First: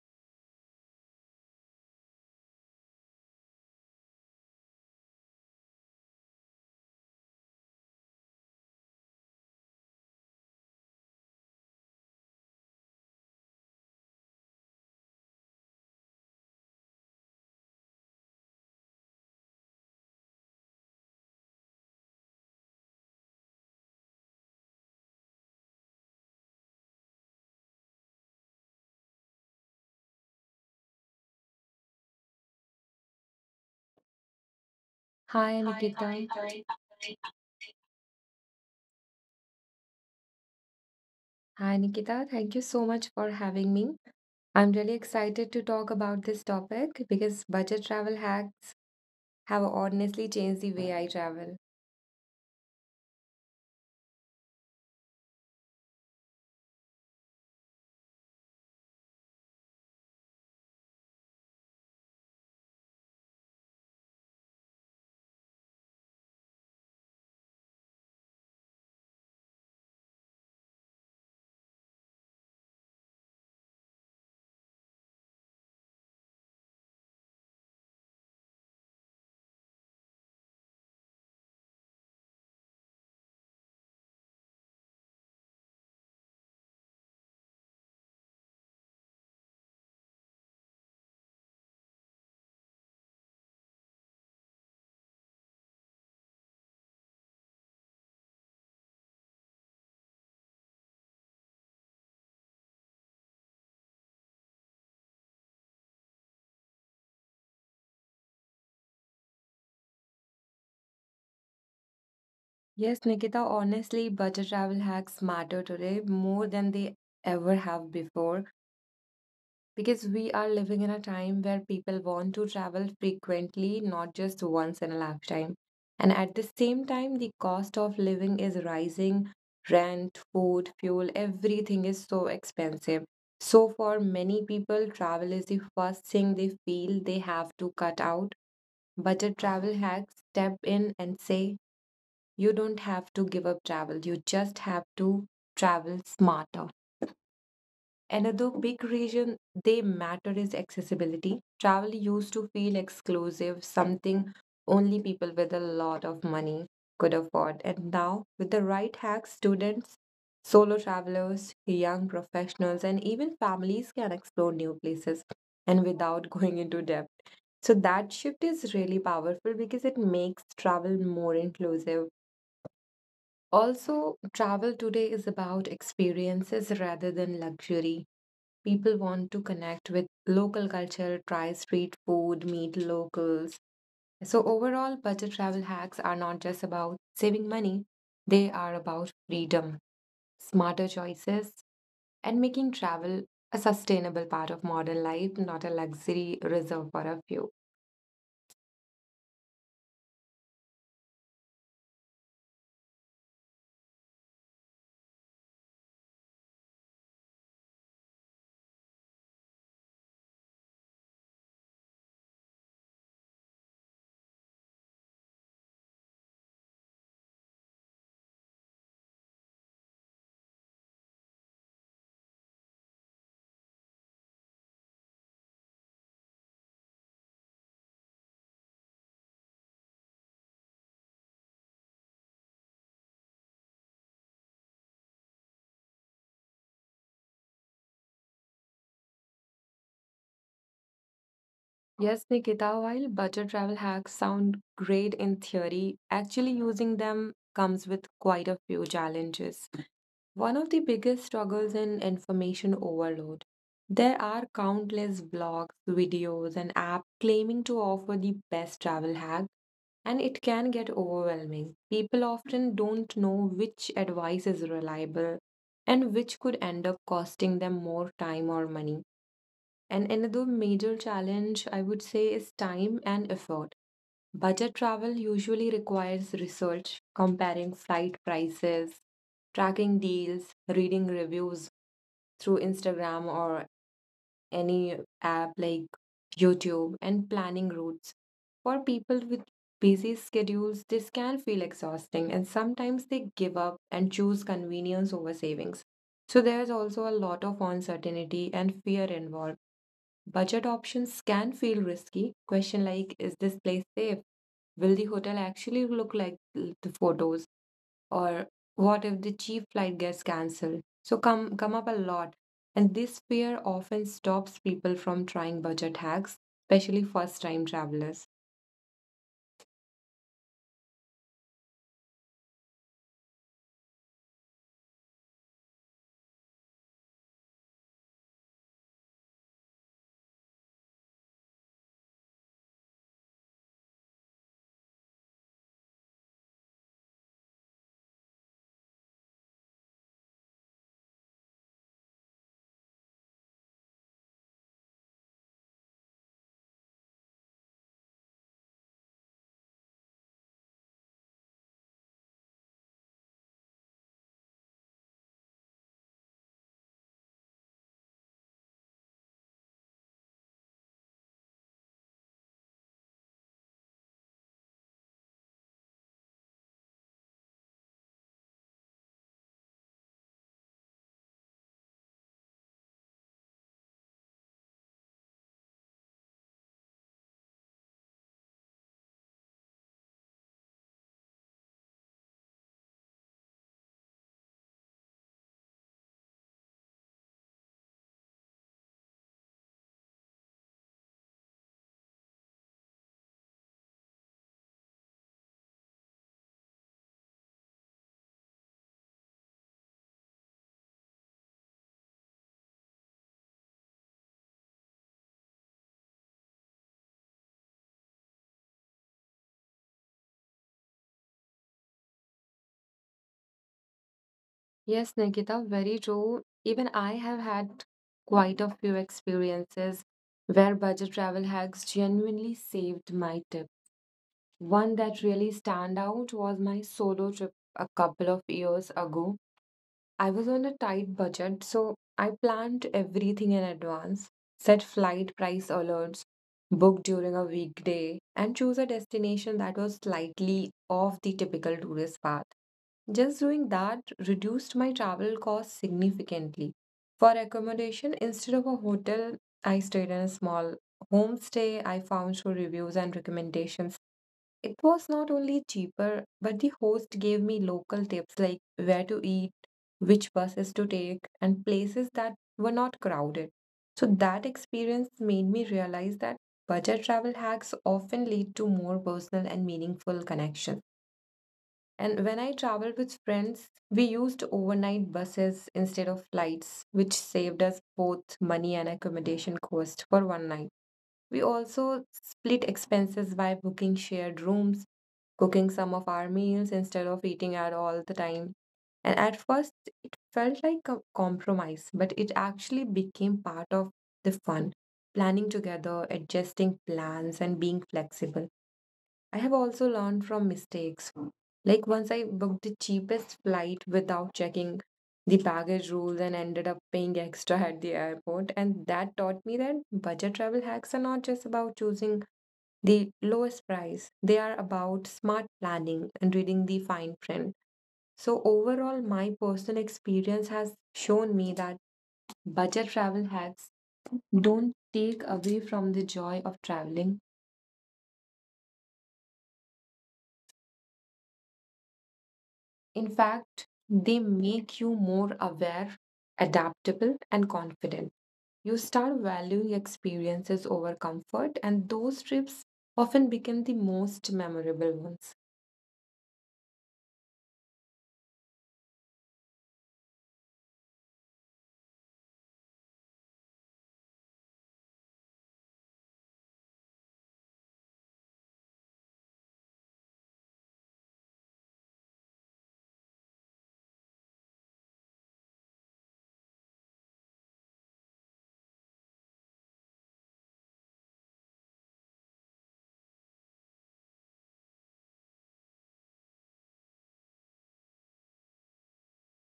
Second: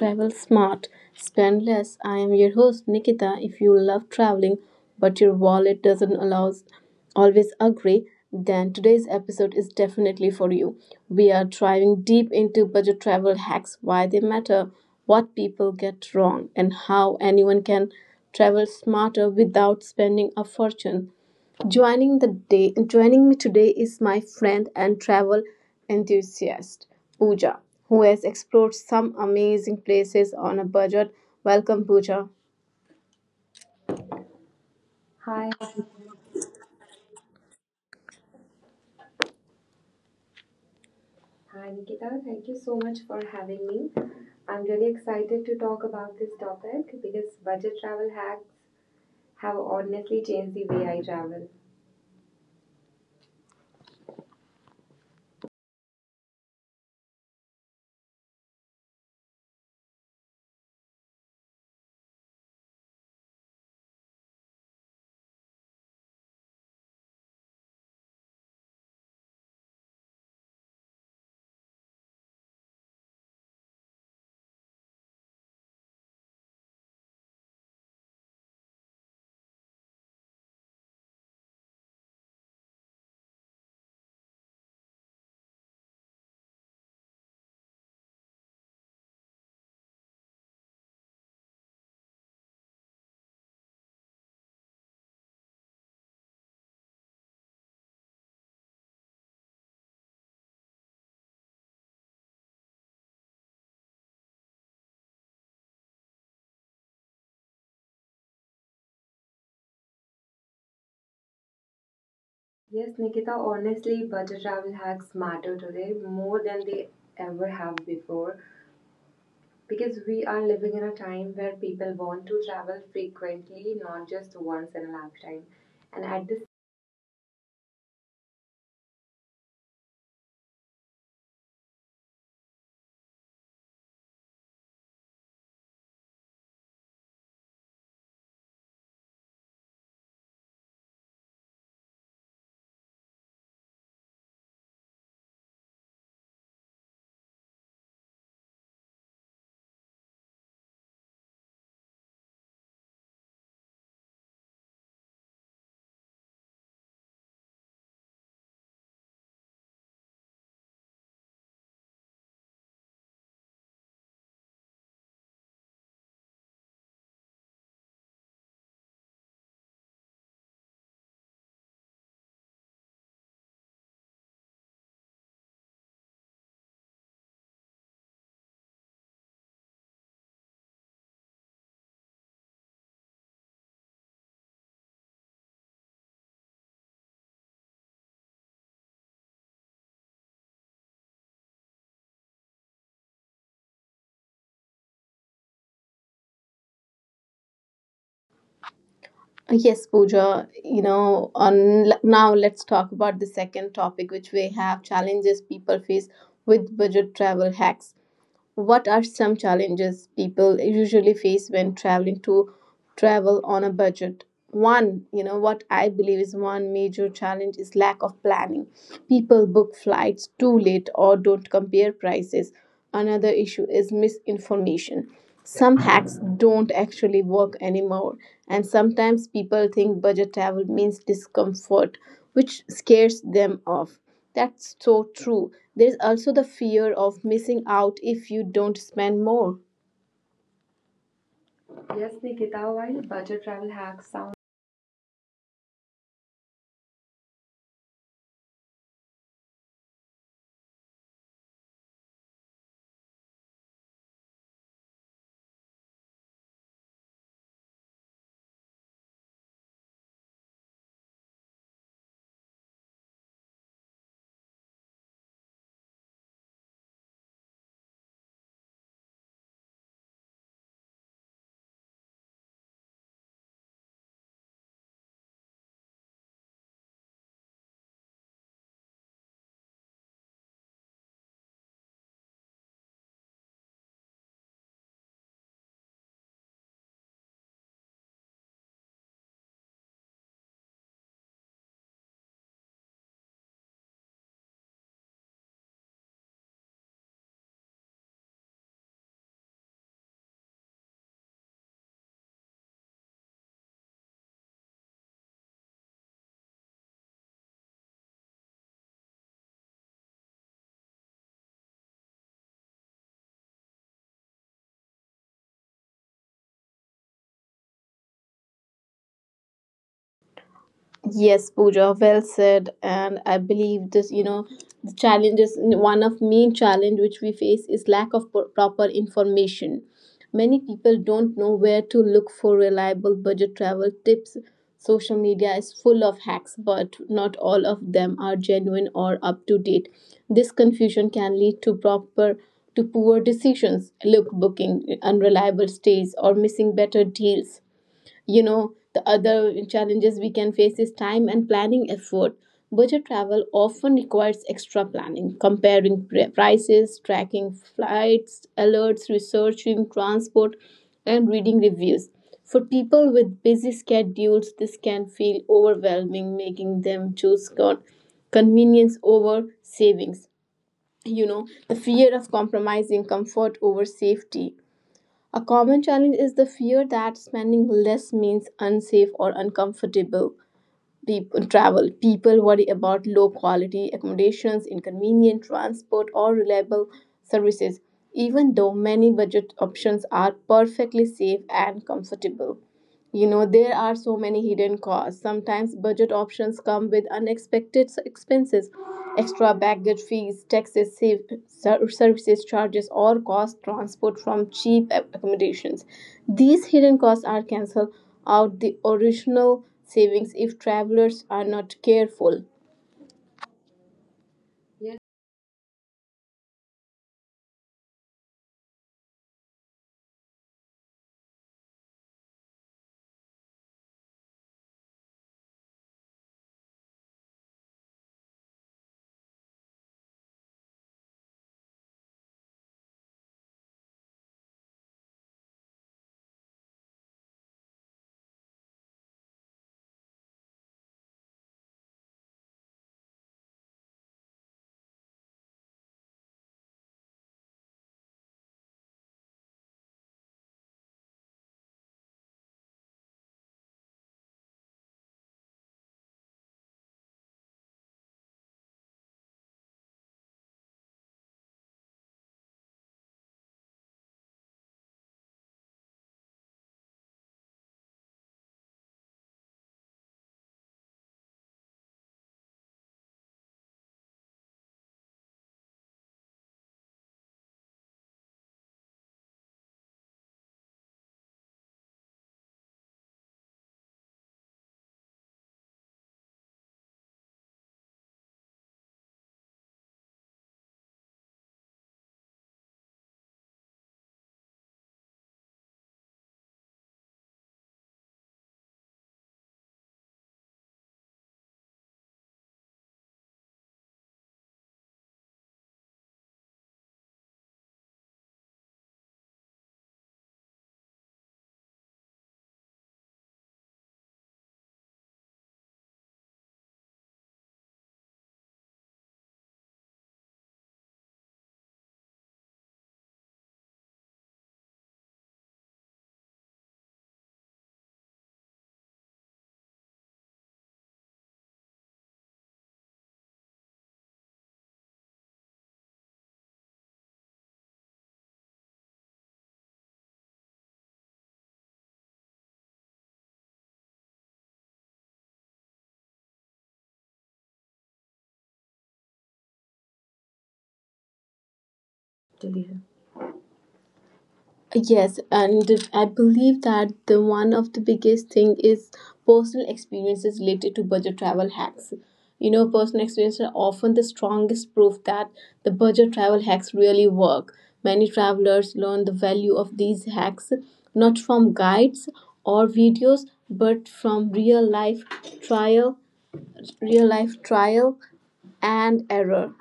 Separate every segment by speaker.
Speaker 1: Travel Smart. Spend Less. I am your host, Nikita. If you love traveling but your wallet doesn't allow, always agree, then today's episode is definitely for you. We are diving deep into budget travel hacks, why they matter, what people get wrong, and how anyone can travel smarter without spending a fortune. Joining me today is my friend and travel enthusiast Pooja, who has explored some amazing places on a budget. Welcome, Pooja.
Speaker 2: Hi,
Speaker 1: Hi,
Speaker 2: Hi, Nikita.
Speaker 1: hi
Speaker 2: Hi,
Speaker 1: Nikita. Thank you
Speaker 2: Nikita.
Speaker 1: so
Speaker 2: Thank you
Speaker 1: much for
Speaker 2: so much for
Speaker 1: having me.
Speaker 2: having me.
Speaker 1: I'm really
Speaker 2: I'm really
Speaker 1: excited to
Speaker 2: excited
Speaker 1: talk
Speaker 2: to
Speaker 1: about
Speaker 2: talk
Speaker 1: this
Speaker 2: about this
Speaker 1: topic because
Speaker 2: topic
Speaker 1: budget
Speaker 2: because
Speaker 1: travel
Speaker 2: budget travel
Speaker 1: hacks
Speaker 2: hacks
Speaker 1: have
Speaker 2: have
Speaker 1: honestly changed
Speaker 2: honestly
Speaker 1: the way
Speaker 2: changed
Speaker 1: I
Speaker 2: the way I
Speaker 1: travel.
Speaker 2: travel.
Speaker 1: Yes,
Speaker 2: Yes,
Speaker 1: Nikita,
Speaker 2: Nikita,
Speaker 1: honestly,
Speaker 2: honestly,
Speaker 1: budget
Speaker 2: budget
Speaker 1: travel
Speaker 2: travel
Speaker 1: hacks
Speaker 2: hacks
Speaker 1: matter
Speaker 2: matter
Speaker 1: today
Speaker 2: today
Speaker 1: more than
Speaker 2: more
Speaker 1: they
Speaker 2: than they
Speaker 1: ever
Speaker 2: ever
Speaker 1: have
Speaker 2: have
Speaker 1: before.
Speaker 2: before
Speaker 1: Because we
Speaker 2: because
Speaker 1: are
Speaker 2: we are
Speaker 1: living in a
Speaker 2: living in a
Speaker 1: time where
Speaker 2: time where
Speaker 1: people
Speaker 2: people
Speaker 1: want to
Speaker 2: want to
Speaker 1: travel
Speaker 2: travel
Speaker 1: frequently,
Speaker 2: frequently,
Speaker 1: not
Speaker 2: not
Speaker 1: just
Speaker 2: just
Speaker 1: once in a
Speaker 2: once in a
Speaker 1: lifetime.
Speaker 2: lifetime.
Speaker 1: And
Speaker 2: And
Speaker 1: at this.
Speaker 2: at the same time, the cost of living is rising. Rent, food, fuel, everything is so expensive. So, for many people, travel is the first thing they feel they have to cut out. Budget travel hacks step in and say, you don't have to give up travel, you just have to travel smarter. Another big reason they matter is accessibility. Travel used to feel exclusive, something only people with a lot of money could afford. And now, with the right hacks, students, solo travelers, young professionals, and even families can explore new places and without going into debt. So, that shift is really powerful because it makes travel more inclusive. Also, travel today is about experiences rather than luxury. People want to connect with local culture, try street food, meet locals. So, overall, budget travel hacks are not just about saving money, they are about freedom, smarter choices, and making travel a sustainable part of modern life, not a luxury reserved for a few.
Speaker 1: Yes, Pooja, on now let's talk about the second topic which we have challenges people face with budget travel hacks. What are some challenges people usually face when traveling to travel on a budget? What I believe is one major challenge is lack of planning. People book flights too late or don't compare prices. Another issue is misinformation. Some hacks don't actually work anymore, and sometimes people think budget travel means discomfort, which scares them off. That's so true. There's also the fear of missing out if you don't spend more. Yes,
Speaker 2: Yes,
Speaker 1: Nikita,
Speaker 2: Nikita,
Speaker 1: while
Speaker 2: while
Speaker 1: budget
Speaker 2: budget
Speaker 1: travel
Speaker 2: travel
Speaker 1: hacks
Speaker 2: hacks
Speaker 1: sound.
Speaker 2: sound great in theory, actually using them comes with quite a few challenges. One of the biggest struggles in information overload. There are countless blogs, videos, and apps claiming to offer the best travel hack, and it can get overwhelming. People often don't know which advice is reliable and which could end up costing them more time or money. And another major challenge, I would say, is time and effort. Budget travel usually requires research, comparing flight prices, tracking deals, reading reviews through Instagram or any app like YouTube, and planning routes. For people with busy schedules, this can feel exhausting, and sometimes they give up and choose convenience over savings. So, there's also a lot of uncertainty and fear involved. Budget options can feel risky. Question like, is this place safe? Will the hotel actually look like the photos? Or what if the cheap flight gets cancelled? So come up a lot. And this fear often stops people from trying budget hacks, especially first time travelers.
Speaker 1: Yes, Pooja, well said. And I believe the challenges, one of main challenge which we face is lack of proper information. Many people don't know where to look for reliable budget travel tips. Social media is full of hacks, but not all of them are genuine or up to date. This confusion can lead to proper to poor decisions, look booking unreliable stays or missing better deals. You know, the other challenges we can face is time and planning effort. Budget travel often requires extra planning, comparing prices, tracking flights alerts, researching transport, and reading reviews. For people with busy schedules, this can feel overwhelming, making them choose convenience over savings. You know, the fear of compromising comfort over safety, a common challenge is the fear that spending less means unsafe or uncomfortable travel. People worry about low quality accommodations, inconvenient transport, or reliable services, even though many budget options are perfectly safe and comfortable. You know, there are so many hidden costs. Sometimes budget options come with unexpected expenses: extra baggage fees, taxes, save, services charges, or cost transport from cheap accommodations. These hidden costs are cancel out the original savings if travelers are not careful.
Speaker 2: Yes, Nikita, very true. Even I have had quite a few experiences where budget travel hacks genuinely saved my trip. One that really stand out was my solo trip a couple of years ago. I was on a tight budget, so I planned everything in advance, set flight price alerts, book during a weekday, and choose a destination that was slightly off the typical tourist path. Just doing that reduced my travel costs significantly. For accommodation, instead of a hotel, I stayed in a small homestay I found through reviews and recommendations. It was not only cheaper, but the host gave me local tips like where to eat, which buses to take, and places that were not crowded. So that experience made me realize that budget travel hacks often lead to more personal and meaningful connections. And when I traveled with friends, we used overnight buses instead of flights, which saved us both money and accommodation cost for one night. We also split expenses by booking shared rooms, cooking some of our meals instead of eating out all the time. And at first, it felt like a compromise, but it actually became part of the fun. Planning together, adjusting plans, and being flexible. I have also learned from mistakes. Like once I booked the cheapest flight without checking the baggage rules and ended up paying extra at the airport. And that taught me that budget travel hacks are not just about choosing the lowest price, they are about smart planning and reading the fine print. So, overall, my personal experience has shown me that budget travel hacks don't take away from the joy of traveling. In fact, they make you more aware, adaptable, and confident. You start valuing experiences over comfort, and those trips often become the most memorable ones.
Speaker 1: Yes, and I believe that the one of the biggest thing is personal experiences related to budget travel hacks. You know, personal experiences are often the strongest proof that the budget travel hacks really work. Many travelers learn the value of these hacks not from guides or videos, but from real life trial, real life trial and error.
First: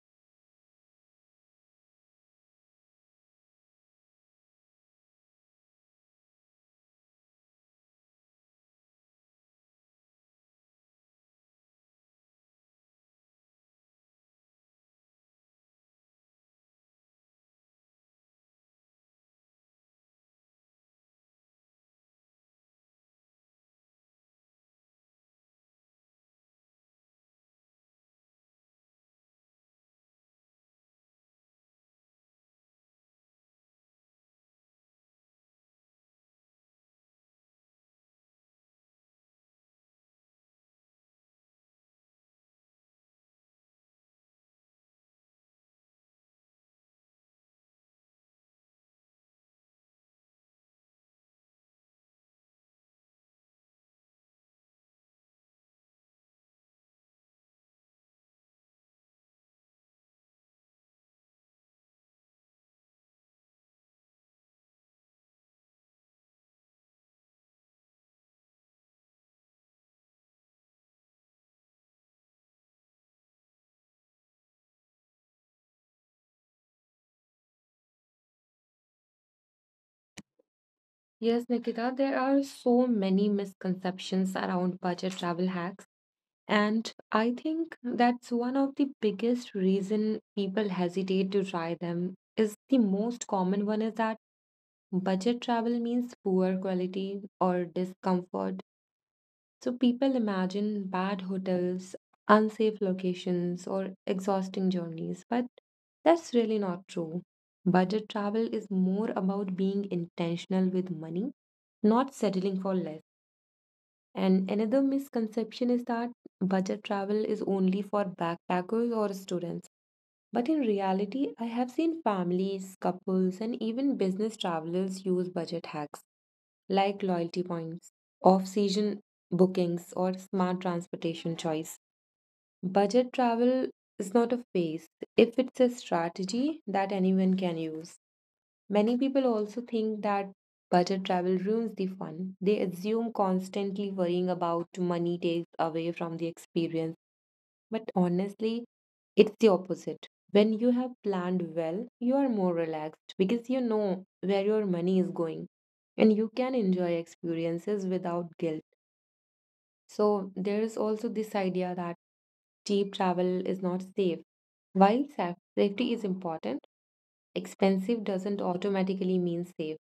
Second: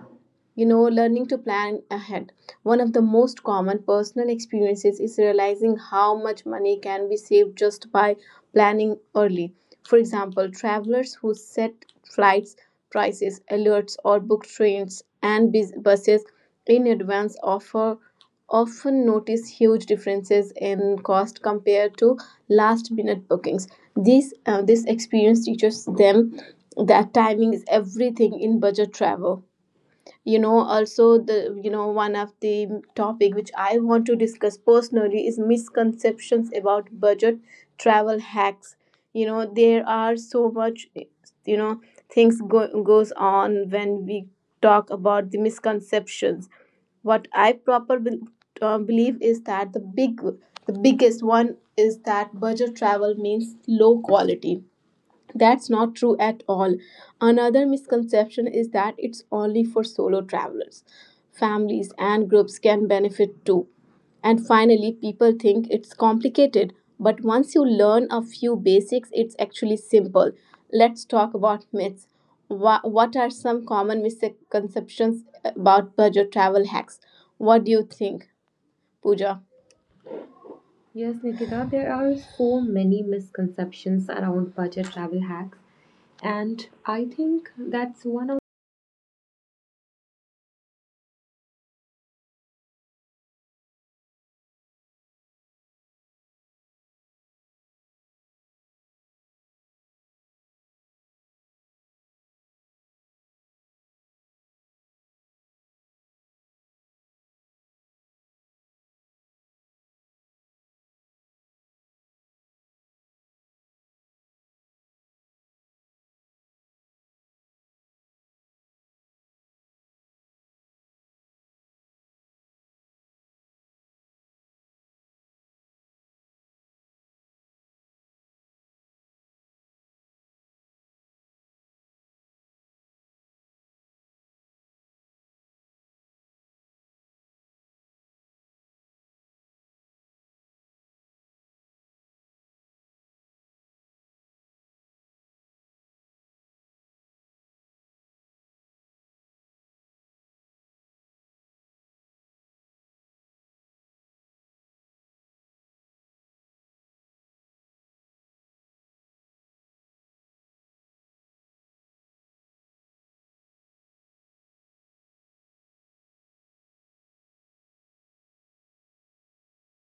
Speaker 1: You know, learning to plan ahead. One of the most common personal experiences is realizing how much money can be saved just by planning early. For example, travelers who set flights, prices, alerts, or book trains and buses in advance offer often notice huge differences in cost compared to last minute bookings. This experience teaches them that timing is everything in budget travel. You know, also, the one of the topic which I want to discuss personally is misconceptions about budget travel hacks. You know, there are so much, you know things goes on when we talk about the misconceptions. What I believe is that the biggest one is that budget travel means low quality. That's not true at all. Another misconception is that it's only for solo travelers. Families and groups can benefit too. And finally, people think it's complicated, but once you learn a few basics, it's actually simple. Let's talk about myths. What are some common misconceptions about budget travel hacks? What do you think, Pooja? Yes,
Speaker 2: Yes,
Speaker 1: Nikita,
Speaker 2: Nikita,
Speaker 1: there are
Speaker 2: there are
Speaker 1: so
Speaker 2: so
Speaker 1: many
Speaker 2: many
Speaker 1: misconceptions
Speaker 2: misconceptions
Speaker 1: around
Speaker 2: around
Speaker 1: budget
Speaker 2: budget
Speaker 1: travel
Speaker 2: travel
Speaker 1: hacks,
Speaker 2: hacks.
Speaker 1: and
Speaker 2: And
Speaker 1: I
Speaker 2: I
Speaker 1: think
Speaker 2: think
Speaker 1: that's one
Speaker 2: that's
Speaker 1: of.
Speaker 2: one of the biggest reason people hesitate to try them is the most common one is that budget travel means poor quality or discomfort. So people imagine bad hotels, unsafe locations, or exhausting journeys, but that's really not true. Budget travel is more about being intentional with money, not settling for less. And another misconception is that budget travel is only for backpackers or students. But in reality, I have seen families, couples, and even business travelers use budget hacks like loyalty points, off season bookings, or smart transportation choice. Budget travel is not a phase if it's a strategy that anyone can use. Many people also think that budget travel ruins the fun. They assume constantly worrying about money takes away from the experience. But honestly, it's the opposite. When you have planned well, you are more relaxed because you know where your money is going and you can enjoy experiences without guilt. So there is also this idea that cheap travel is not safe. While safety is important, expensive doesn't automatically mean safe,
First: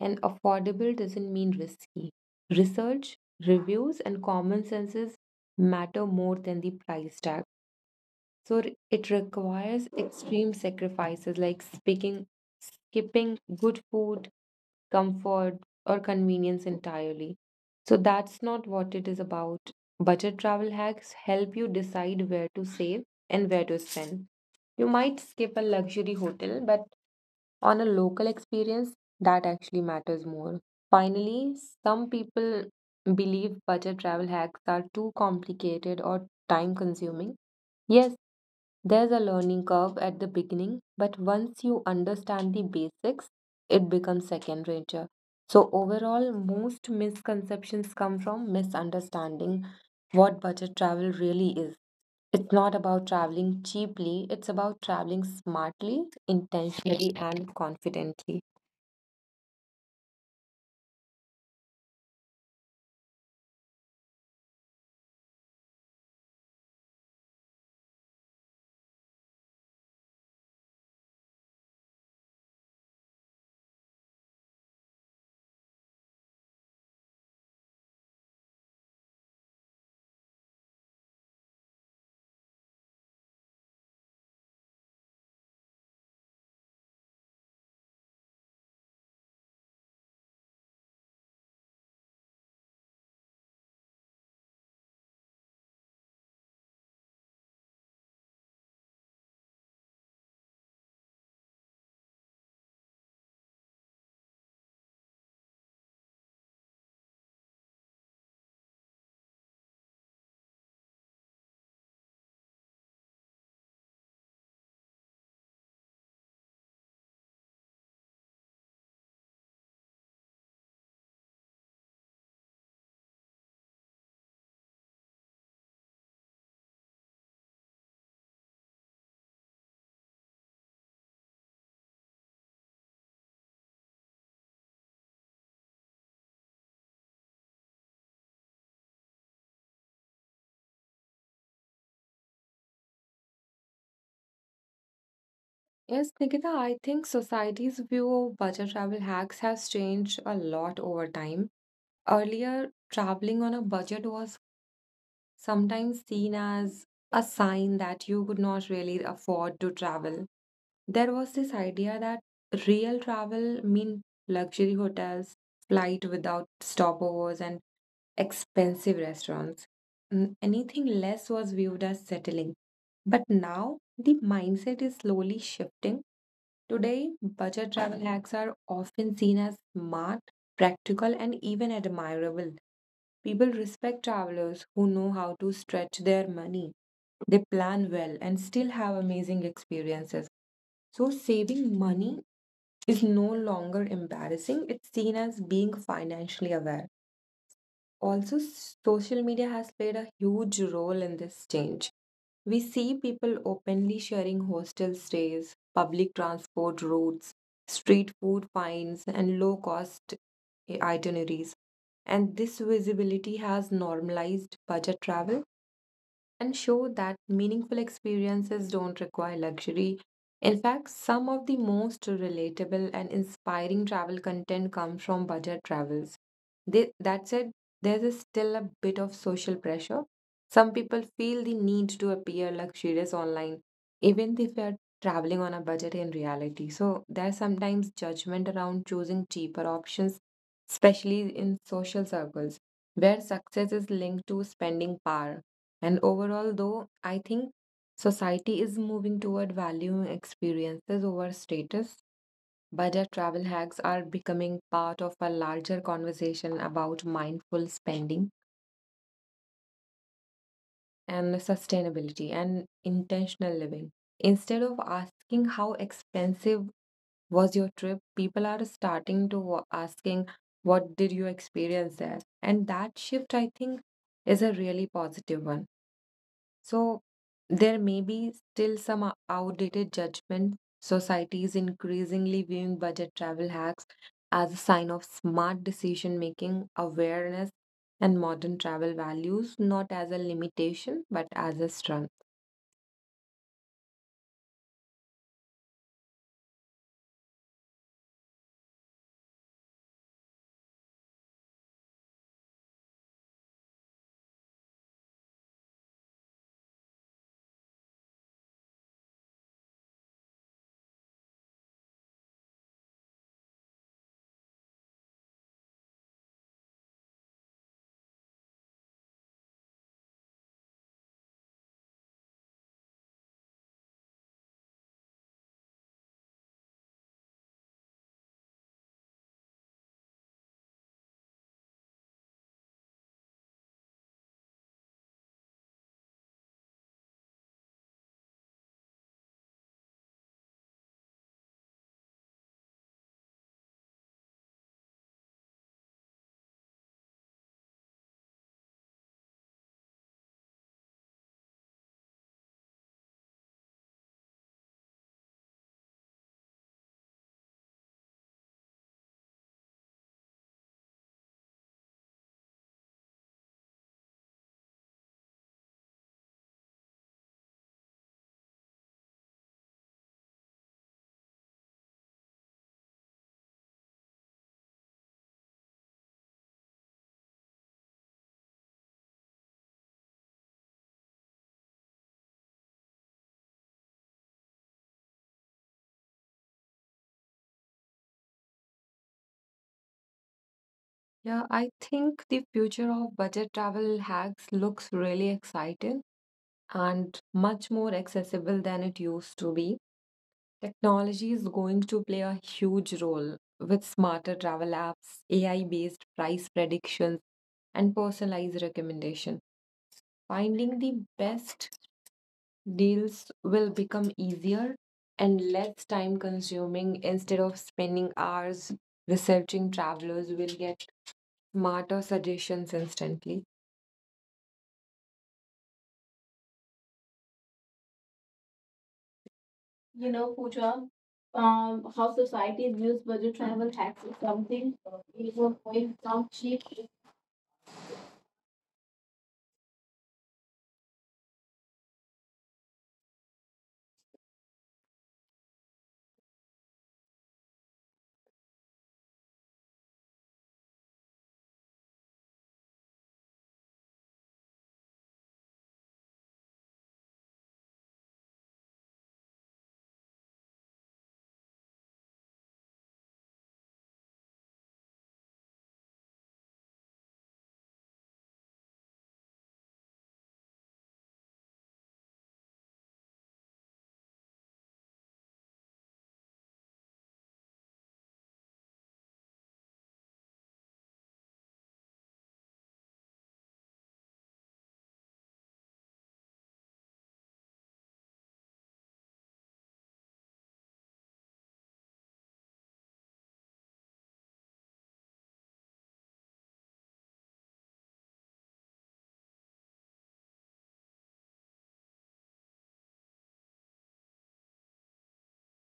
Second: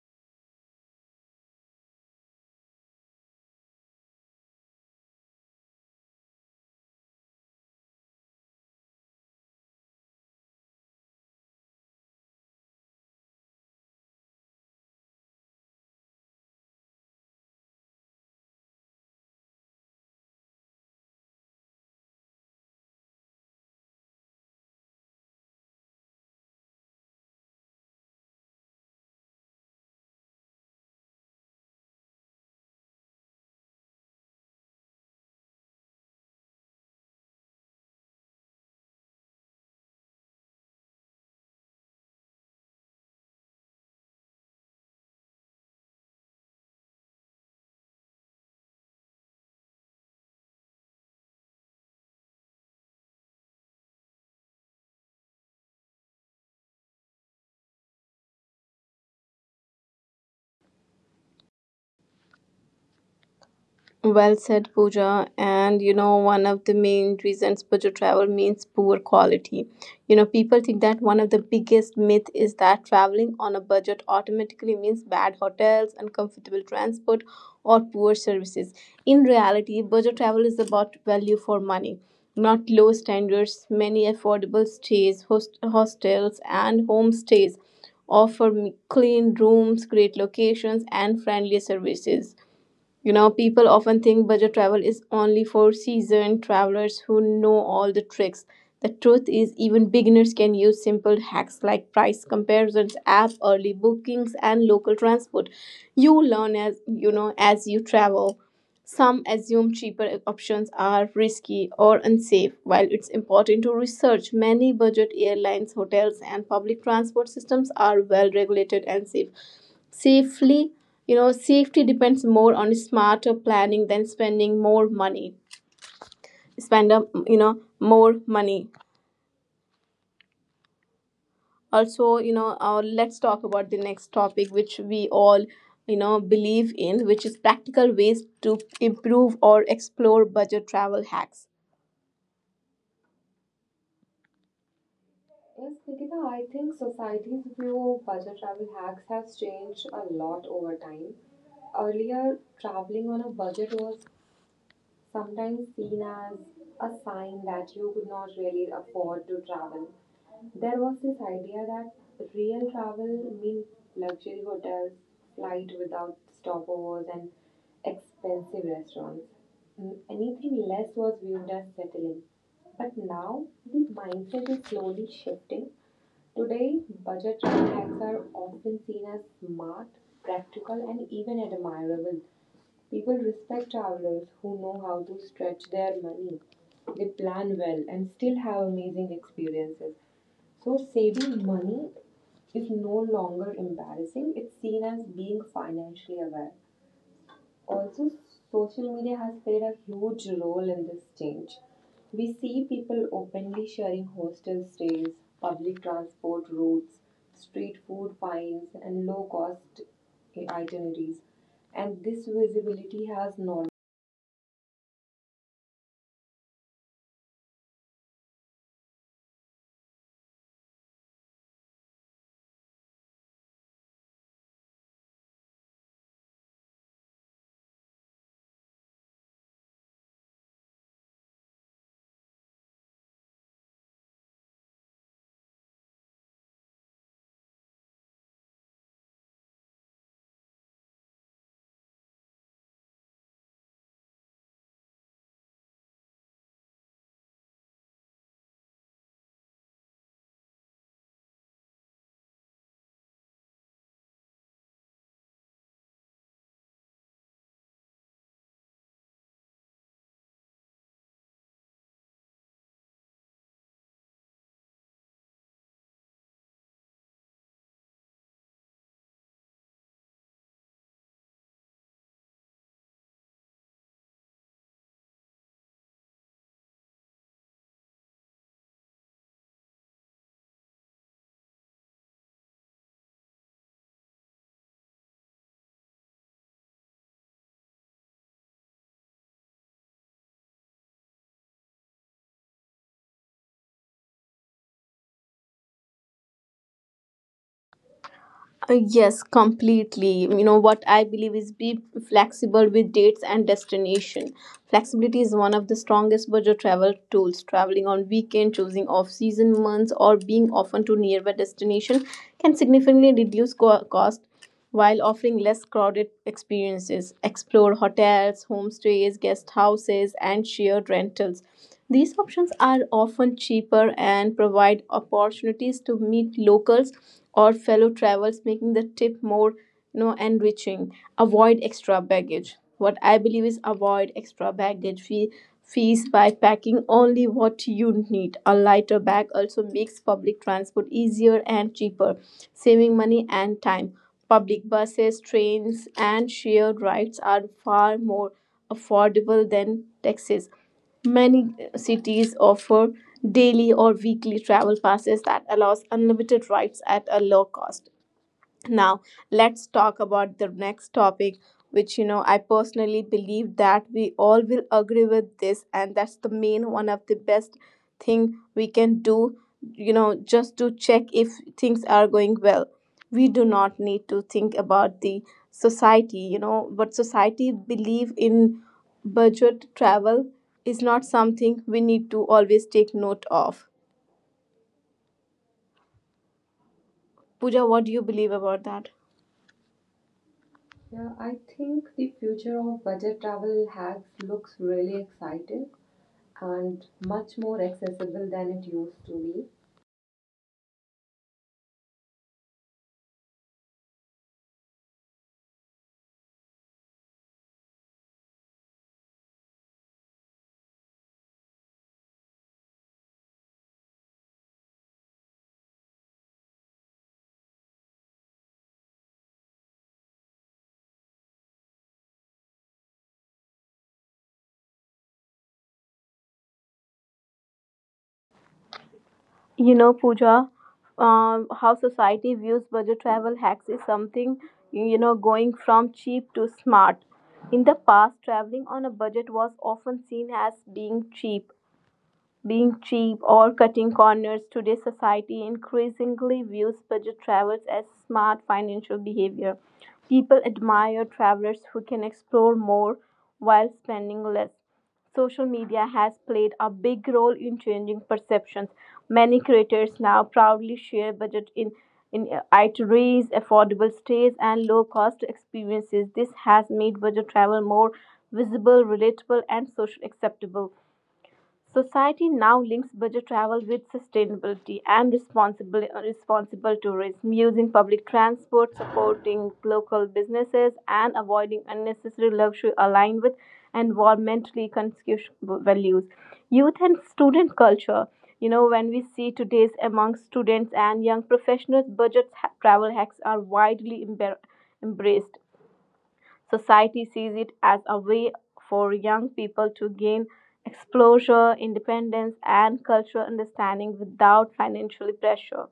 Speaker 2: and affordable doesn't mean risky. Research, reviews, and common senses matter more than the price tag. So r- it requires extreme sacrifices like speaking, skipping good food, comfort, or convenience entirely. So that's not what it is about. Budget travel hacks help you decide where to save and where to spend. You might skip a luxury hotel, but on a local experience, that actually matters more. Finally, some people believe budget travel hacks are too complicated or time consuming. Yes, there's a learning curve at the beginning, but once you understand the basics, it becomes second nature. So, overall, most misconceptions come from misunderstanding what budget travel really is. It's not about traveling cheaply, it's about traveling smartly, intentionally, and confidently.
Speaker 1: Well said, Pooja. And you know, one of the main reasons budget travel means poor quality. You know, people think that one of the biggest myth is that traveling on a budget automatically means bad hotels, uncomfortable transport, or poor services. In reality, budget travel is about value for money, not low standards. Many affordable stays, hostels, and homestays offer clean rooms, great locations, and friendly services. You know, people often think budget travel is only for seasoned travelers who know all the tricks. The truth is, even beginners can use simple hacks like price comparisons app, early bookings, and local transport. You learn as you travel. Some assume cheaper options are risky or unsafe. While it's important to research, many budget airlines, hotels, and public transport systems are well regulated and safely. You know, safety depends more on smarter planning than spending more money spend up you know more money. Also, let's talk about the next topic which we all, believe in, which is practical ways to improve or explore budget travel hacks. Yes,
Speaker 2: Yes,
Speaker 1: Nikita,
Speaker 2: Nikita,
Speaker 1: I think
Speaker 2: I think
Speaker 1: society's
Speaker 2: society's
Speaker 1: view of
Speaker 2: view of
Speaker 1: budget
Speaker 2: budget
Speaker 1: travel
Speaker 2: travel
Speaker 1: hacks has
Speaker 2: hacks has
Speaker 1: changed a
Speaker 2: changed a
Speaker 1: lot over
Speaker 2: lot over
Speaker 1: time.
Speaker 2: time.
Speaker 1: Earlier,
Speaker 2: Earlier,
Speaker 1: traveling on a
Speaker 2: traveling on a
Speaker 1: budget
Speaker 2: budget
Speaker 1: was
Speaker 2: was
Speaker 1: sometimes
Speaker 2: sometimes
Speaker 1: seen
Speaker 2: seen
Speaker 1: as
Speaker 2: as
Speaker 1: a
Speaker 2: a
Speaker 1: sign that
Speaker 2: sign
Speaker 1: you could
Speaker 2: that you
Speaker 1: not
Speaker 2: could not
Speaker 1: really
Speaker 2: really
Speaker 1: afford to
Speaker 2: afford to
Speaker 1: travel.
Speaker 2: travel.
Speaker 1: There was
Speaker 2: There
Speaker 1: this
Speaker 2: was this
Speaker 1: idea
Speaker 2: idea
Speaker 1: that
Speaker 2: that
Speaker 1: real
Speaker 2: real
Speaker 1: travel
Speaker 2: travel
Speaker 1: means
Speaker 2: meant
Speaker 1: luxury
Speaker 2: luxury
Speaker 1: hotels,
Speaker 2: hotels,
Speaker 1: flight
Speaker 2: flight
Speaker 1: without
Speaker 2: without
Speaker 1: stopovers, and
Speaker 2: stopovers, and
Speaker 1: expensive
Speaker 2: expensive
Speaker 1: restaurants.
Speaker 2: restaurants.
Speaker 1: Anything
Speaker 2: Anything
Speaker 1: less was
Speaker 2: less
Speaker 1: viewed
Speaker 2: was
Speaker 1: as
Speaker 2: viewed as
Speaker 1: settling.
Speaker 2: settling.
Speaker 1: But
Speaker 2: But
Speaker 1: now
Speaker 2: now
Speaker 1: the
Speaker 2: the
Speaker 1: mindset is
Speaker 2: mindset is
Speaker 1: slowly
Speaker 2: slowly
Speaker 1: shifting.
Speaker 2: shifting.
Speaker 1: Today,
Speaker 2: Today,
Speaker 1: budget travel
Speaker 2: budget travel
Speaker 1: hacks are
Speaker 2: hacks are
Speaker 1: often seen
Speaker 2: often
Speaker 1: as
Speaker 2: seen as
Speaker 1: smart,
Speaker 2: smart,
Speaker 1: practical, and
Speaker 2: practical, and
Speaker 1: even
Speaker 2: even
Speaker 1: admirable.
Speaker 2: admirable.
Speaker 1: People
Speaker 2: People
Speaker 1: respect
Speaker 2: respect
Speaker 1: travelers who
Speaker 2: travelers
Speaker 1: know
Speaker 2: who
Speaker 1: how
Speaker 2: know
Speaker 1: to
Speaker 2: how to
Speaker 1: stretch
Speaker 2: stretch
Speaker 1: their
Speaker 2: their
Speaker 1: money.
Speaker 2: money.
Speaker 1: They
Speaker 2: They
Speaker 1: plan well
Speaker 2: plan
Speaker 1: and
Speaker 2: well
Speaker 1: still
Speaker 2: and
Speaker 1: have
Speaker 2: still have
Speaker 1: amazing
Speaker 2: amazing
Speaker 1: experiences.
Speaker 2: experiences.
Speaker 1: So,
Speaker 2: So,
Speaker 1: saving
Speaker 2: saving
Speaker 1: money
Speaker 2: money
Speaker 1: is no
Speaker 2: is no
Speaker 1: longer
Speaker 2: longer
Speaker 1: embarrassing, it's
Speaker 2: embarrassing,
Speaker 1: seen
Speaker 2: it's
Speaker 1: as
Speaker 2: seen as
Speaker 1: being
Speaker 2: being
Speaker 1: financially
Speaker 2: financially
Speaker 1: aware.
Speaker 2: aware.
Speaker 1: Also,
Speaker 2: Also,
Speaker 1: social media
Speaker 2: social
Speaker 1: has
Speaker 2: media
Speaker 1: played
Speaker 2: has
Speaker 1: a
Speaker 2: played a
Speaker 1: huge
Speaker 2: huge
Speaker 1: role in
Speaker 2: role
Speaker 1: this
Speaker 2: in this
Speaker 1: change.
Speaker 2: change.
Speaker 1: We
Speaker 2: We
Speaker 1: see
Speaker 2: see
Speaker 1: people
Speaker 2: people
Speaker 1: openly
Speaker 2: openly
Speaker 1: sharing
Speaker 2: sharing
Speaker 1: hostel
Speaker 2: hostel
Speaker 1: stays,
Speaker 2: stays,
Speaker 1: public
Speaker 2: public
Speaker 1: transport
Speaker 2: transport
Speaker 1: routes,
Speaker 2: routes,
Speaker 1: street
Speaker 2: street
Speaker 1: food
Speaker 2: food
Speaker 1: finds,
Speaker 2: finds,
Speaker 1: and low
Speaker 2: and low
Speaker 1: cost
Speaker 2: cost
Speaker 1: itineraries.
Speaker 2: itineraries.
Speaker 1: And this
Speaker 2: And this
Speaker 1: visibility
Speaker 2: visibility
Speaker 1: has
Speaker 2: has
Speaker 1: normalized.
Speaker 2: normalized budget travel and show that meaningful experiences don't require luxury. In fact, some of the most relatable and inspiring travel content comes from budget travels. They, that said, there is still a bit of social pressure. Some people feel the need to appear luxurious online, even if they are traveling on a budget in reality. So there's sometimes judgment around choosing cheaper options, especially in social circles, where success is linked to spending power. And overall, though, I think society is moving toward valuing experiences over status. Budget travel hacks are becoming part of a larger conversation about mindful spending and sustainability and intentional living. Instead of asking how expensive was your trip, people are starting to asking what did you experience there? And that shift, I think, is a really positive one. So there may be still some outdated judgment. Society is increasingly viewing budget travel hacks as a sign of smart decision making, awareness, and modern travel values, not as a limitation, but as a strength.
Speaker 1: Yes, completely. You know what I believe is be flexible with dates and destination. Flexibility is one of the strongest budget travel tools. Traveling on weekend, choosing off-season months, or being often to nearby destination can significantly reduce cost while offering less crowded experiences. Explore hotels, homestays, guest houses, and shared rentals. These options are often cheaper and provide opportunities to meet locals or fellow travelers, making the trip more, enriching. Avoid extra baggage. What I believe is avoid extra baggage fees by packing only what you need. A lighter bag also makes public transport easier and cheaper, saving money and time. Public buses, trains, and shared rides are far more affordable than taxis. Many cities offer daily or weekly travel passes that allows unlimited rides at a low cost. Now let's talk about the next topic, which, I personally believe that we all will agree with this, and that's the main one of the best thing we can do, you know, just to check if things are going well. We do not need to think about the society, you know, but society believe in budget travel is not something we need to always take note of. Puja what do you believe about that? Yeah, I
Speaker 2: Yeah, I
Speaker 1: think the
Speaker 2: think the
Speaker 1: future
Speaker 2: future
Speaker 1: of
Speaker 2: of
Speaker 1: budget
Speaker 2: budget
Speaker 1: travel
Speaker 2: travel
Speaker 1: hacks
Speaker 2: hacks
Speaker 1: looks
Speaker 2: looks
Speaker 1: really
Speaker 2: really
Speaker 1: exciting
Speaker 2: exciting
Speaker 1: and
Speaker 2: and
Speaker 1: much more
Speaker 2: much more
Speaker 1: accessible than it
Speaker 2: accessible than
Speaker 1: used
Speaker 2: it
Speaker 1: to
Speaker 2: used
Speaker 1: be.
Speaker 2: to be. Technology is going to play a huge role with smarter travel apps, AI based price predictions, and personalized recommendation. Finding the best deals will become easier and less time consuming. Instead of spending hours researching travelers, will get smarter suggestions instantly.
Speaker 1: You know,
Speaker 2: You know,
Speaker 1: Pooja,
Speaker 2: Pooja,
Speaker 1: how
Speaker 2: how
Speaker 1: society views
Speaker 2: society
Speaker 1: budget
Speaker 2: views
Speaker 1: travel
Speaker 2: budget
Speaker 1: hacks
Speaker 2: travel
Speaker 1: is
Speaker 2: hacks is
Speaker 1: something,
Speaker 2: something
Speaker 1: you know,
Speaker 2: we
Speaker 1: going
Speaker 2: were
Speaker 1: from
Speaker 2: going from
Speaker 1: cheap to
Speaker 2: cheap to.
Speaker 1: smart. In the past, traveling on a budget was often seen as being cheap or cutting corners. Today's society increasingly views budget travels as smart financial behavior. People admire travelers who can explore more while spending less. Social media has played a big role in changing perceptions. Many creators now proudly share budget in itineraries, affordable stays, and low-cost experiences. This has made budget travel more visible, relatable, and socially acceptable. Society now links budget travel with sustainability and responsible tourism, using public transport, supporting local businesses, and avoiding unnecessary luxury aligned with environmentally conscious values. Youth and student culture. You know, when we see today's among students and young professionals, budget travel hacks are widely embraced. Society sees it as a way for young people to gain exposure, independence, and cultural understanding without financial pressure.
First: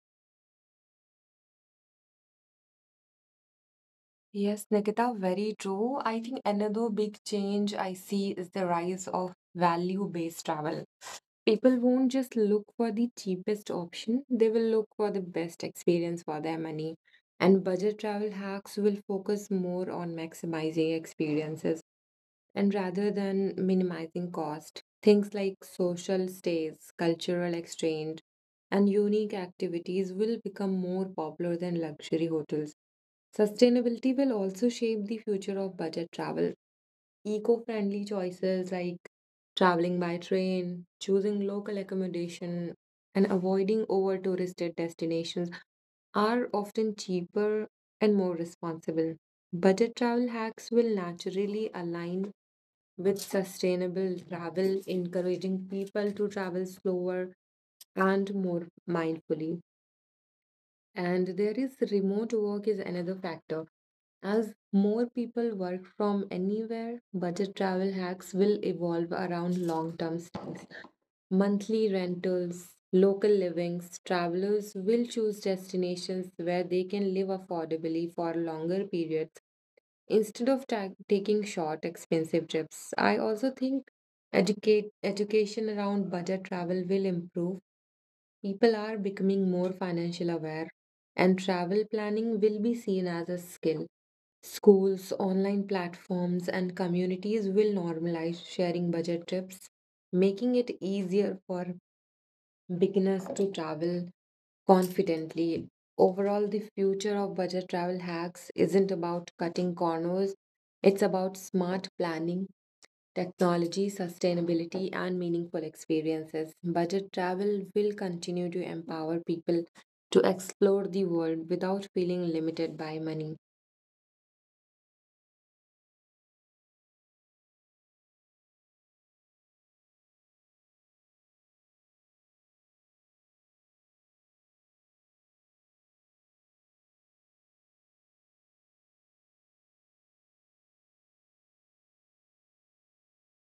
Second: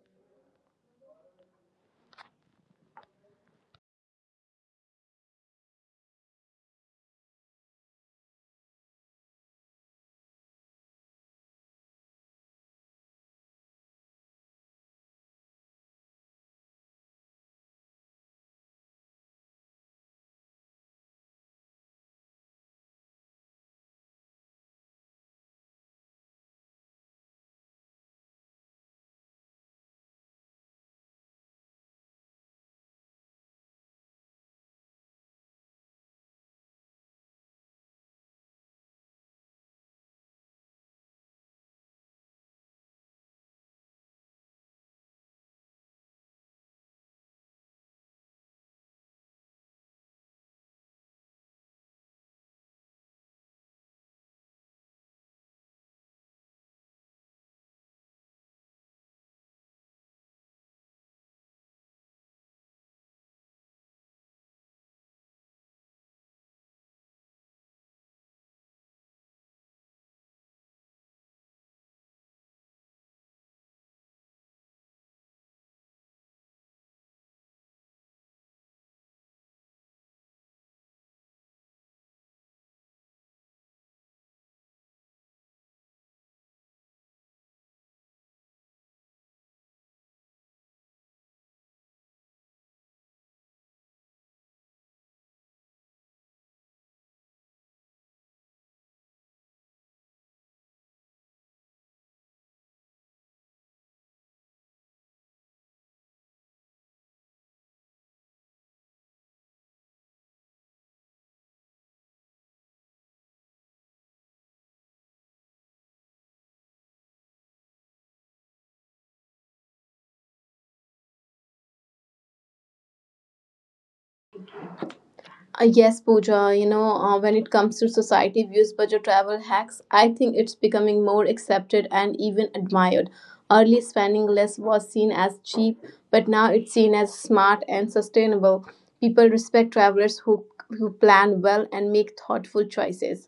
Speaker 2: Yes, Nikita, very true. I think another big change I see is the rise of value-based travel. People won't just look for the cheapest option, they will look for the best experience for their money. And budget travel hacks will focus more on maximizing experiences and rather than minimizing cost, things like social stays, cultural exchange, and unique activities will become more popular than luxury hotels. Sustainability will also shape the future of budget travel. Eco friendly choices like traveling by train, choosing local accommodation, and avoiding over touristed destinations are often cheaper and more responsible. Budget travel hacks will naturally align with sustainable travel, encouraging people to travel slower and more mindfully. And there is remote work is another factor. As more people work from anywhere, budget travel hacks will evolve around long term stays, monthly rentals, local livings. Travelers will choose destinations where they can live affordably for longer periods. Instead of ta taking short, expensive trips, I also think educate education around budget travel will improve. People are becoming more financial aware, and travel planning will be seen as a skill. Schools, online platforms, and communities will normalize sharing budget trips, making it easier for beginners to travel confidently. Overall, the future of budget travel hacks isn't about cutting corners, it's about smart planning, technology, sustainability, and meaningful experiences. Budget travel will continue to empower people to explore the world without feeling limited by money.
Speaker 1: Yes, Pooja, when it comes to society views budget travel hacks, I think it's becoming more accepted and even admired. Early spending less was seen as cheap, but now it's seen as smart and sustainable. People respect travelers who plan well and make thoughtful choices.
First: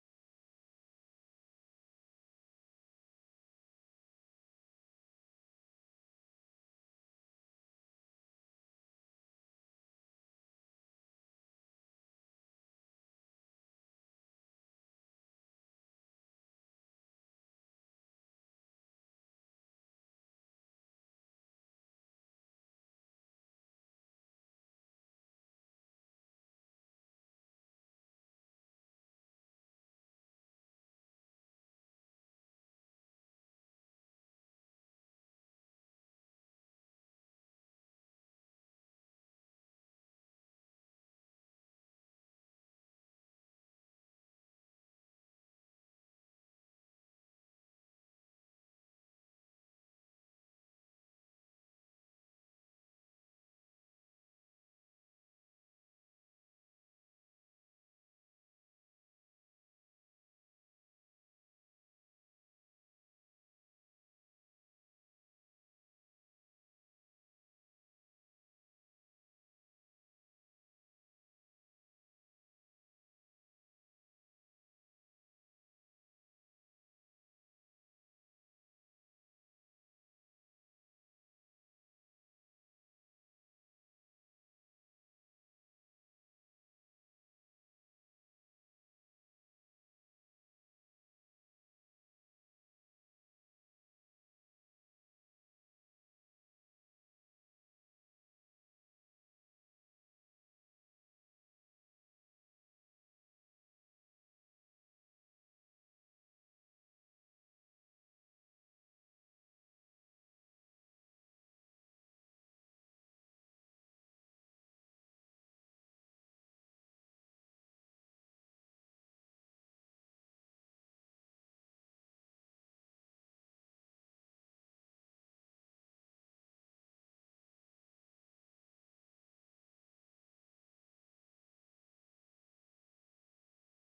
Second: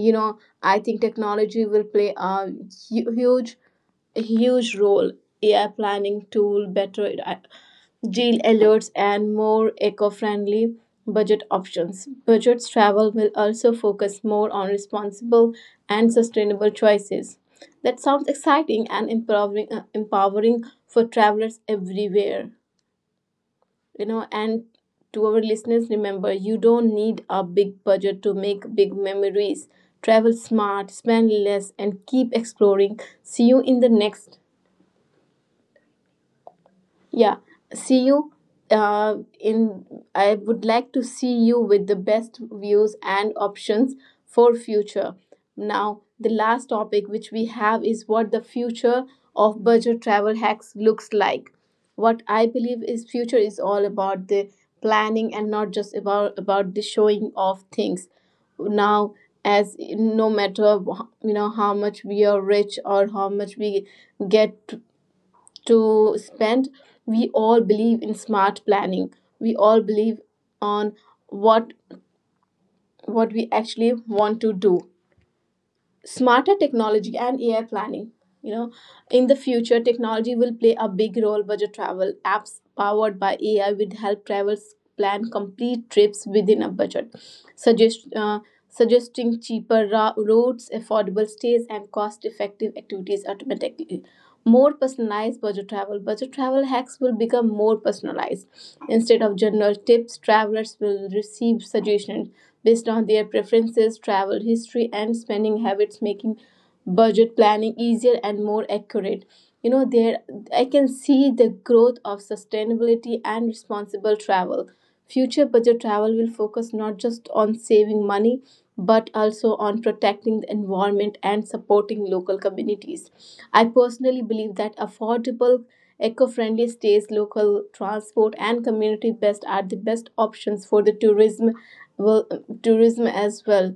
Speaker 1: you know I think technology will play a hu- huge huge role. AI planning tool, better deal alerts and more eco-friendly budget options. Budgets travel will also focus more on responsible and sustainable choices. That sounds exciting and empowering, empowering for travelers everywhere. And to our listeners, remember, you don't need a big budget to make big memories. Travel smart, spend less, and keep exploring. See you in the next. Yeah, see you. In I would like to see you with the best views and options for future. Now, the last topic which we have is what the future of budget travel hacks looks like. What I believe is future is all about the planning and not just about the showing of things. Now, as no matter you know how much we are rich or how much we get to spend, we all believe in smart planning. We all believe on what we actually want to do. Smarter technology and AI planning. You know, in the future, technology will play a big role. Budget travel apps powered by AI will help travelers plan complete trips within a budget, suggest uh, suggesting cheaper routes, affordable stays, and cost-effective activities automatically. More personalized budget travel. Budget travel hacks will become more personalized. Instead of general tips, travelers will receive suggestions based on their preferences, travel history, and spending habits, making budget planning easier and more accurate. You know, there I can see the growth of sustainability and responsible travel. Future budget travel will focus not just on saving money but also on protecting the environment and supporting local communities. I personally believe that affordable, eco friendly stays, local transport, and community best are the best options for the tourism well, tourism as well.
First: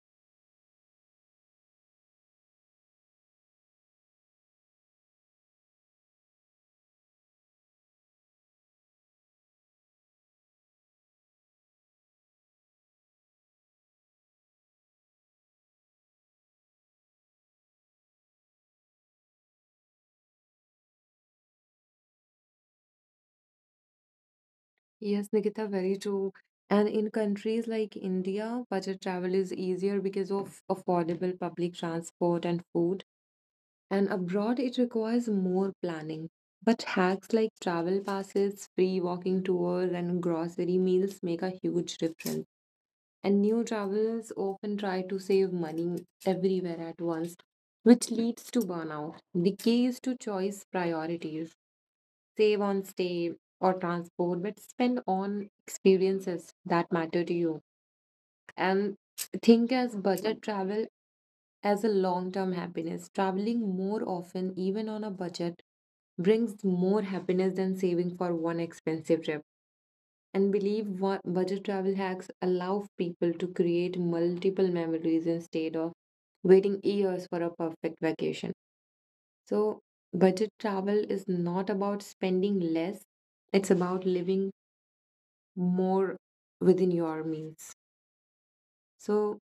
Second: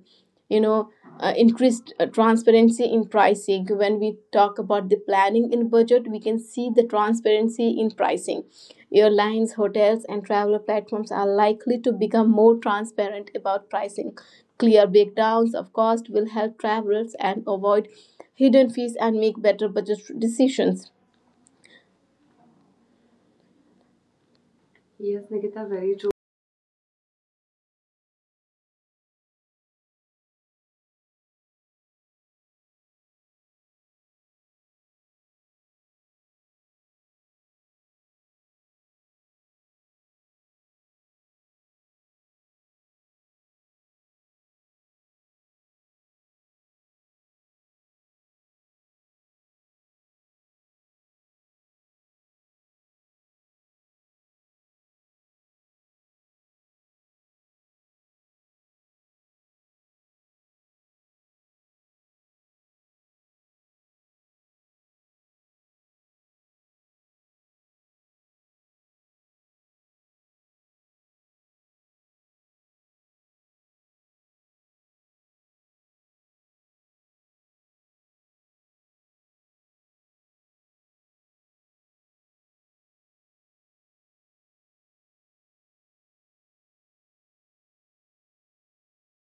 Speaker 1: you know Increased transparency in pricing. When we talk about the planning in budget, we can see the transparency in pricing. Airlines, hotels, and travel platforms are likely to become more transparent about pricing. Clear breakdowns of cost will help travelers and avoid hidden fees and make better budget decisions. Yes,
Speaker 2: Yes, Nikita,
Speaker 1: Nikita,
Speaker 2: very
Speaker 1: very true.
Speaker 2: true. And in countries like India, budget travel is easier because of affordable public transport and food. And abroad, it requires more planning. But hacks like travel passes, free walking tours, and grocery meals make a huge difference. And new travelers often try to save money everywhere at once, which leads to burnout. The key is to choose priorities, save on stay or transport, but spend on experiences that matter to you. And think as budget travel as a long term happiness. Traveling more often, even on a budget, brings more happiness than saving for one expensive trip. And believe what budget travel hacks allow people to create multiple memories instead of waiting years for a perfect vacation. So, budget travel is not about spending less, it's about living more within your means. So,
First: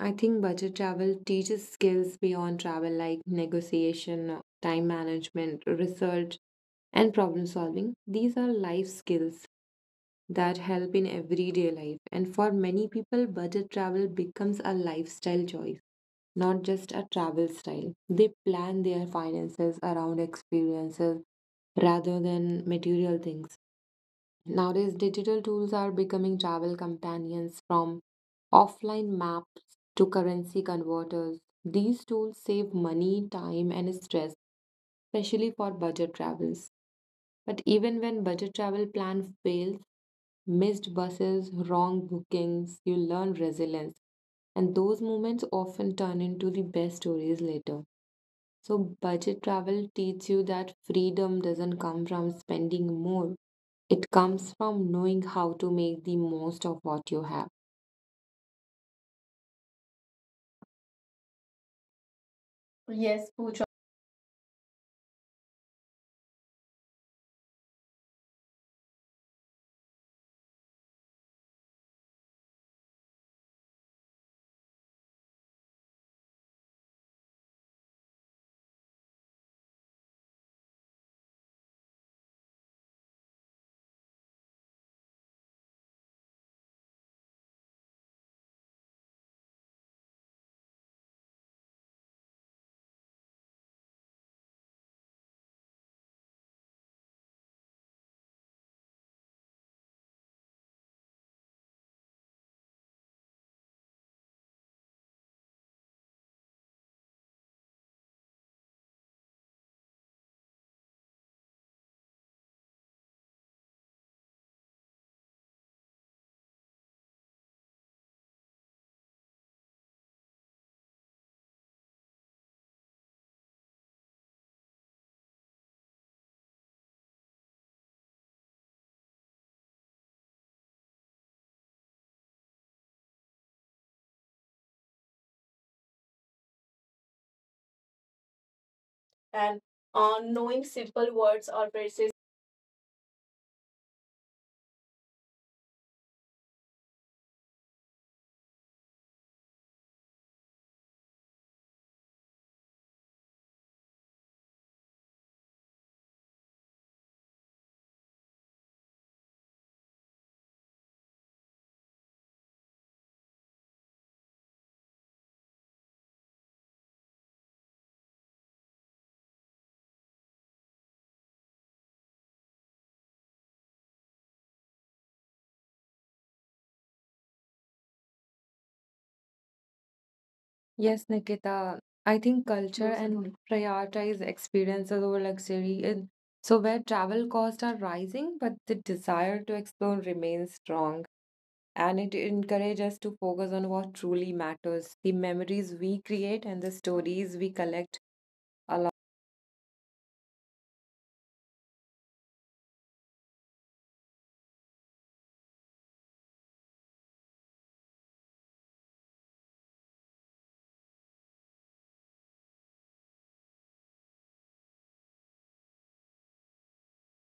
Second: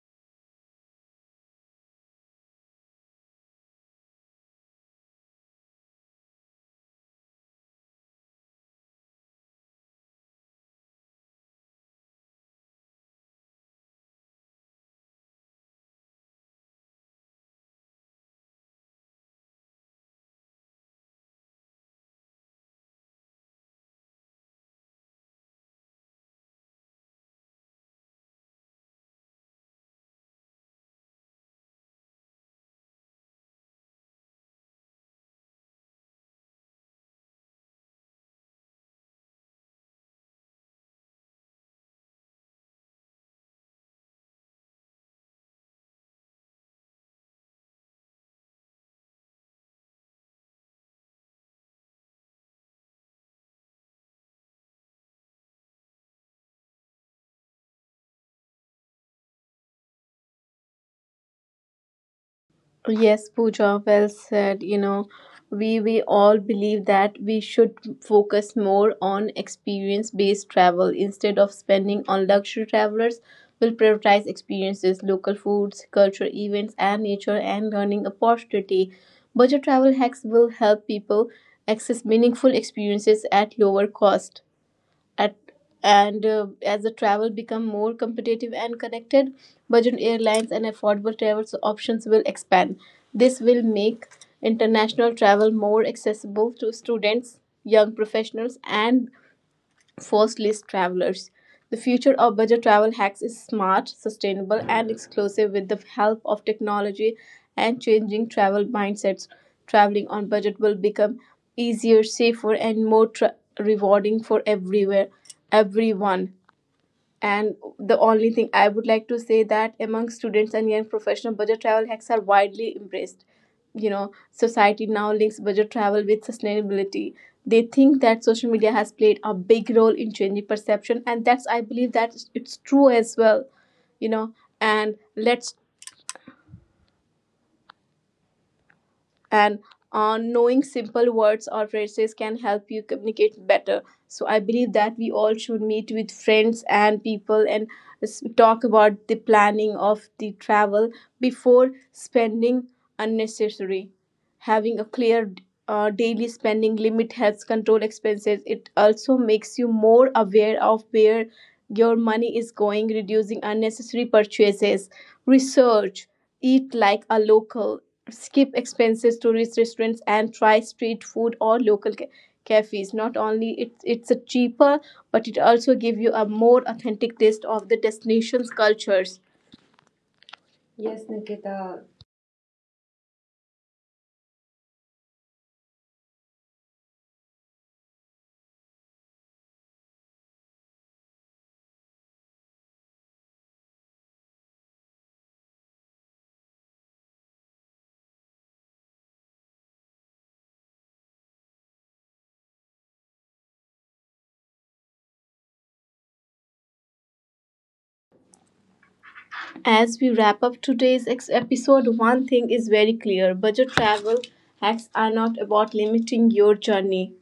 Speaker 2: I think budget travel teaches skills beyond travel like negotiation, time management, research, and problem solving. These are life skills that help in everyday life. And for many people, budget travel becomes a lifestyle choice, not just a travel style. They plan their finances around experiences rather than material things. Nowadays, digital tools are becoming travel companions from offline maps to currency converters. These tools save money, time, and stress, especially for budget travels. But even when budget travel plan fails, missed buses, wrong bookings, you learn resilience. And those moments often turn into the best stories later. So, budget travel teaches you that freedom doesn't come from spending more, it comes from knowing how to make the most of what you have.
Speaker 1: Yes,
Speaker 2: Yes, Pooja.
Speaker 1: Pooja, well said. You know, we all believe that we should focus more on experience-based travel instead of spending on luxury travelers. Will prioritize experiences, local foods, cultural events, and nature and learning opportunity. Budget travel hacks will help people access meaningful experiences at lower cost at and as the travel become more competitive and connected, budget airlines and affordable travel options will expand. This will make international travel more accessible to students, young professionals, and first list travelers. The future of budget travel hacks is smart, sustainable, and exclusive with the help of technology and changing travel mindsets. Traveling on budget will become easier, safer, and more rewarding for everywhere, everyone. And the only thing I would like to say that among students and young professional, budget travel hacks are widely embraced. You know, society now links budget travel with sustainability. They think that social media has played a big role in changing perception, and that's I believe that it's true as well. You know, and let's
Speaker 2: And
Speaker 1: and
Speaker 2: on knowing
Speaker 1: knowing
Speaker 2: simple
Speaker 1: simple
Speaker 2: words
Speaker 1: words
Speaker 2: or
Speaker 1: or
Speaker 2: phrases.
Speaker 1: phrases can help you communicate better. So I believe that we all should meet with friends and people and talk about the planning of the travel before spending unnecessary. Having a clear daily spending limit helps control expenses. It also makes you more aware of where your money is going, reducing unnecessary purchases. Research, eat like a local, skip expenses to reach restaurants, and try street food or local cafes. Not only it, it's a cheaper, but it also give you a more authentic taste of the destination's cultures.
Speaker 2: Yes,
Speaker 1: Yes,
Speaker 2: Nikita.
Speaker 1: Nikita,
Speaker 2: I think culture Those and good. Prioritize experiences over luxury. And so, where travel costs are rising, but the desire to explore remains strong. And it encourages us to focus on what truly matters the memories we create and the stories we collect.
Speaker 1: as we wrap up today's episode, one thing is very clear. Budget travel hacks are not about limiting your journey,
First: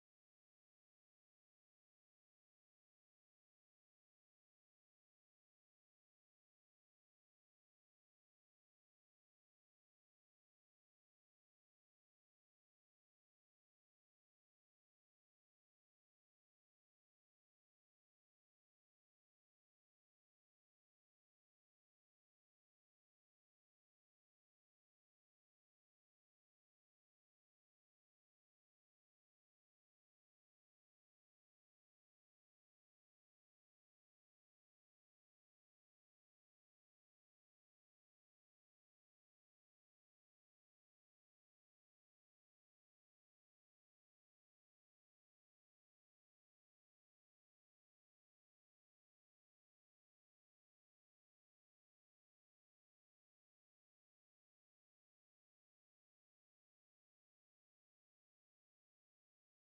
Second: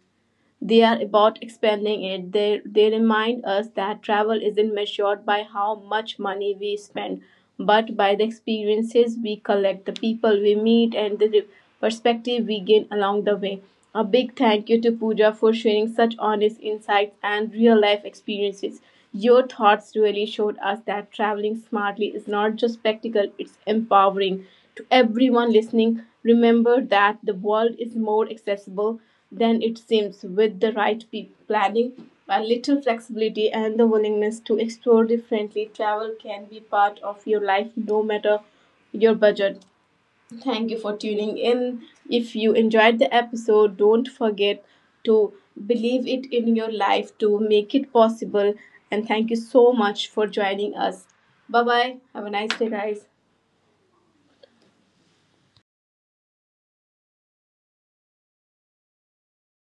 Speaker 1: they are about expanding it. They remind us that travel isn't measured by how much money we spend, but by the experiences we collect, the people we meet, and the perspective we gain along the way. A big thank you to Pooja for sharing such honest insights and real life experiences. Your thoughts really showed us that traveling smartly is not just spectacle, it's empowering. To everyone listening, remember that the world is more accessible than it seems. With the right planning, a little flexibility, and the willingness to explore differently, travel can be part of your life no matter your budget. Thank you for tuning in. If you enjoyed the episode, don't forget to believe it in your life to make it possible. And thank you so much for joining us. Bye bye. Have a nice day, guys.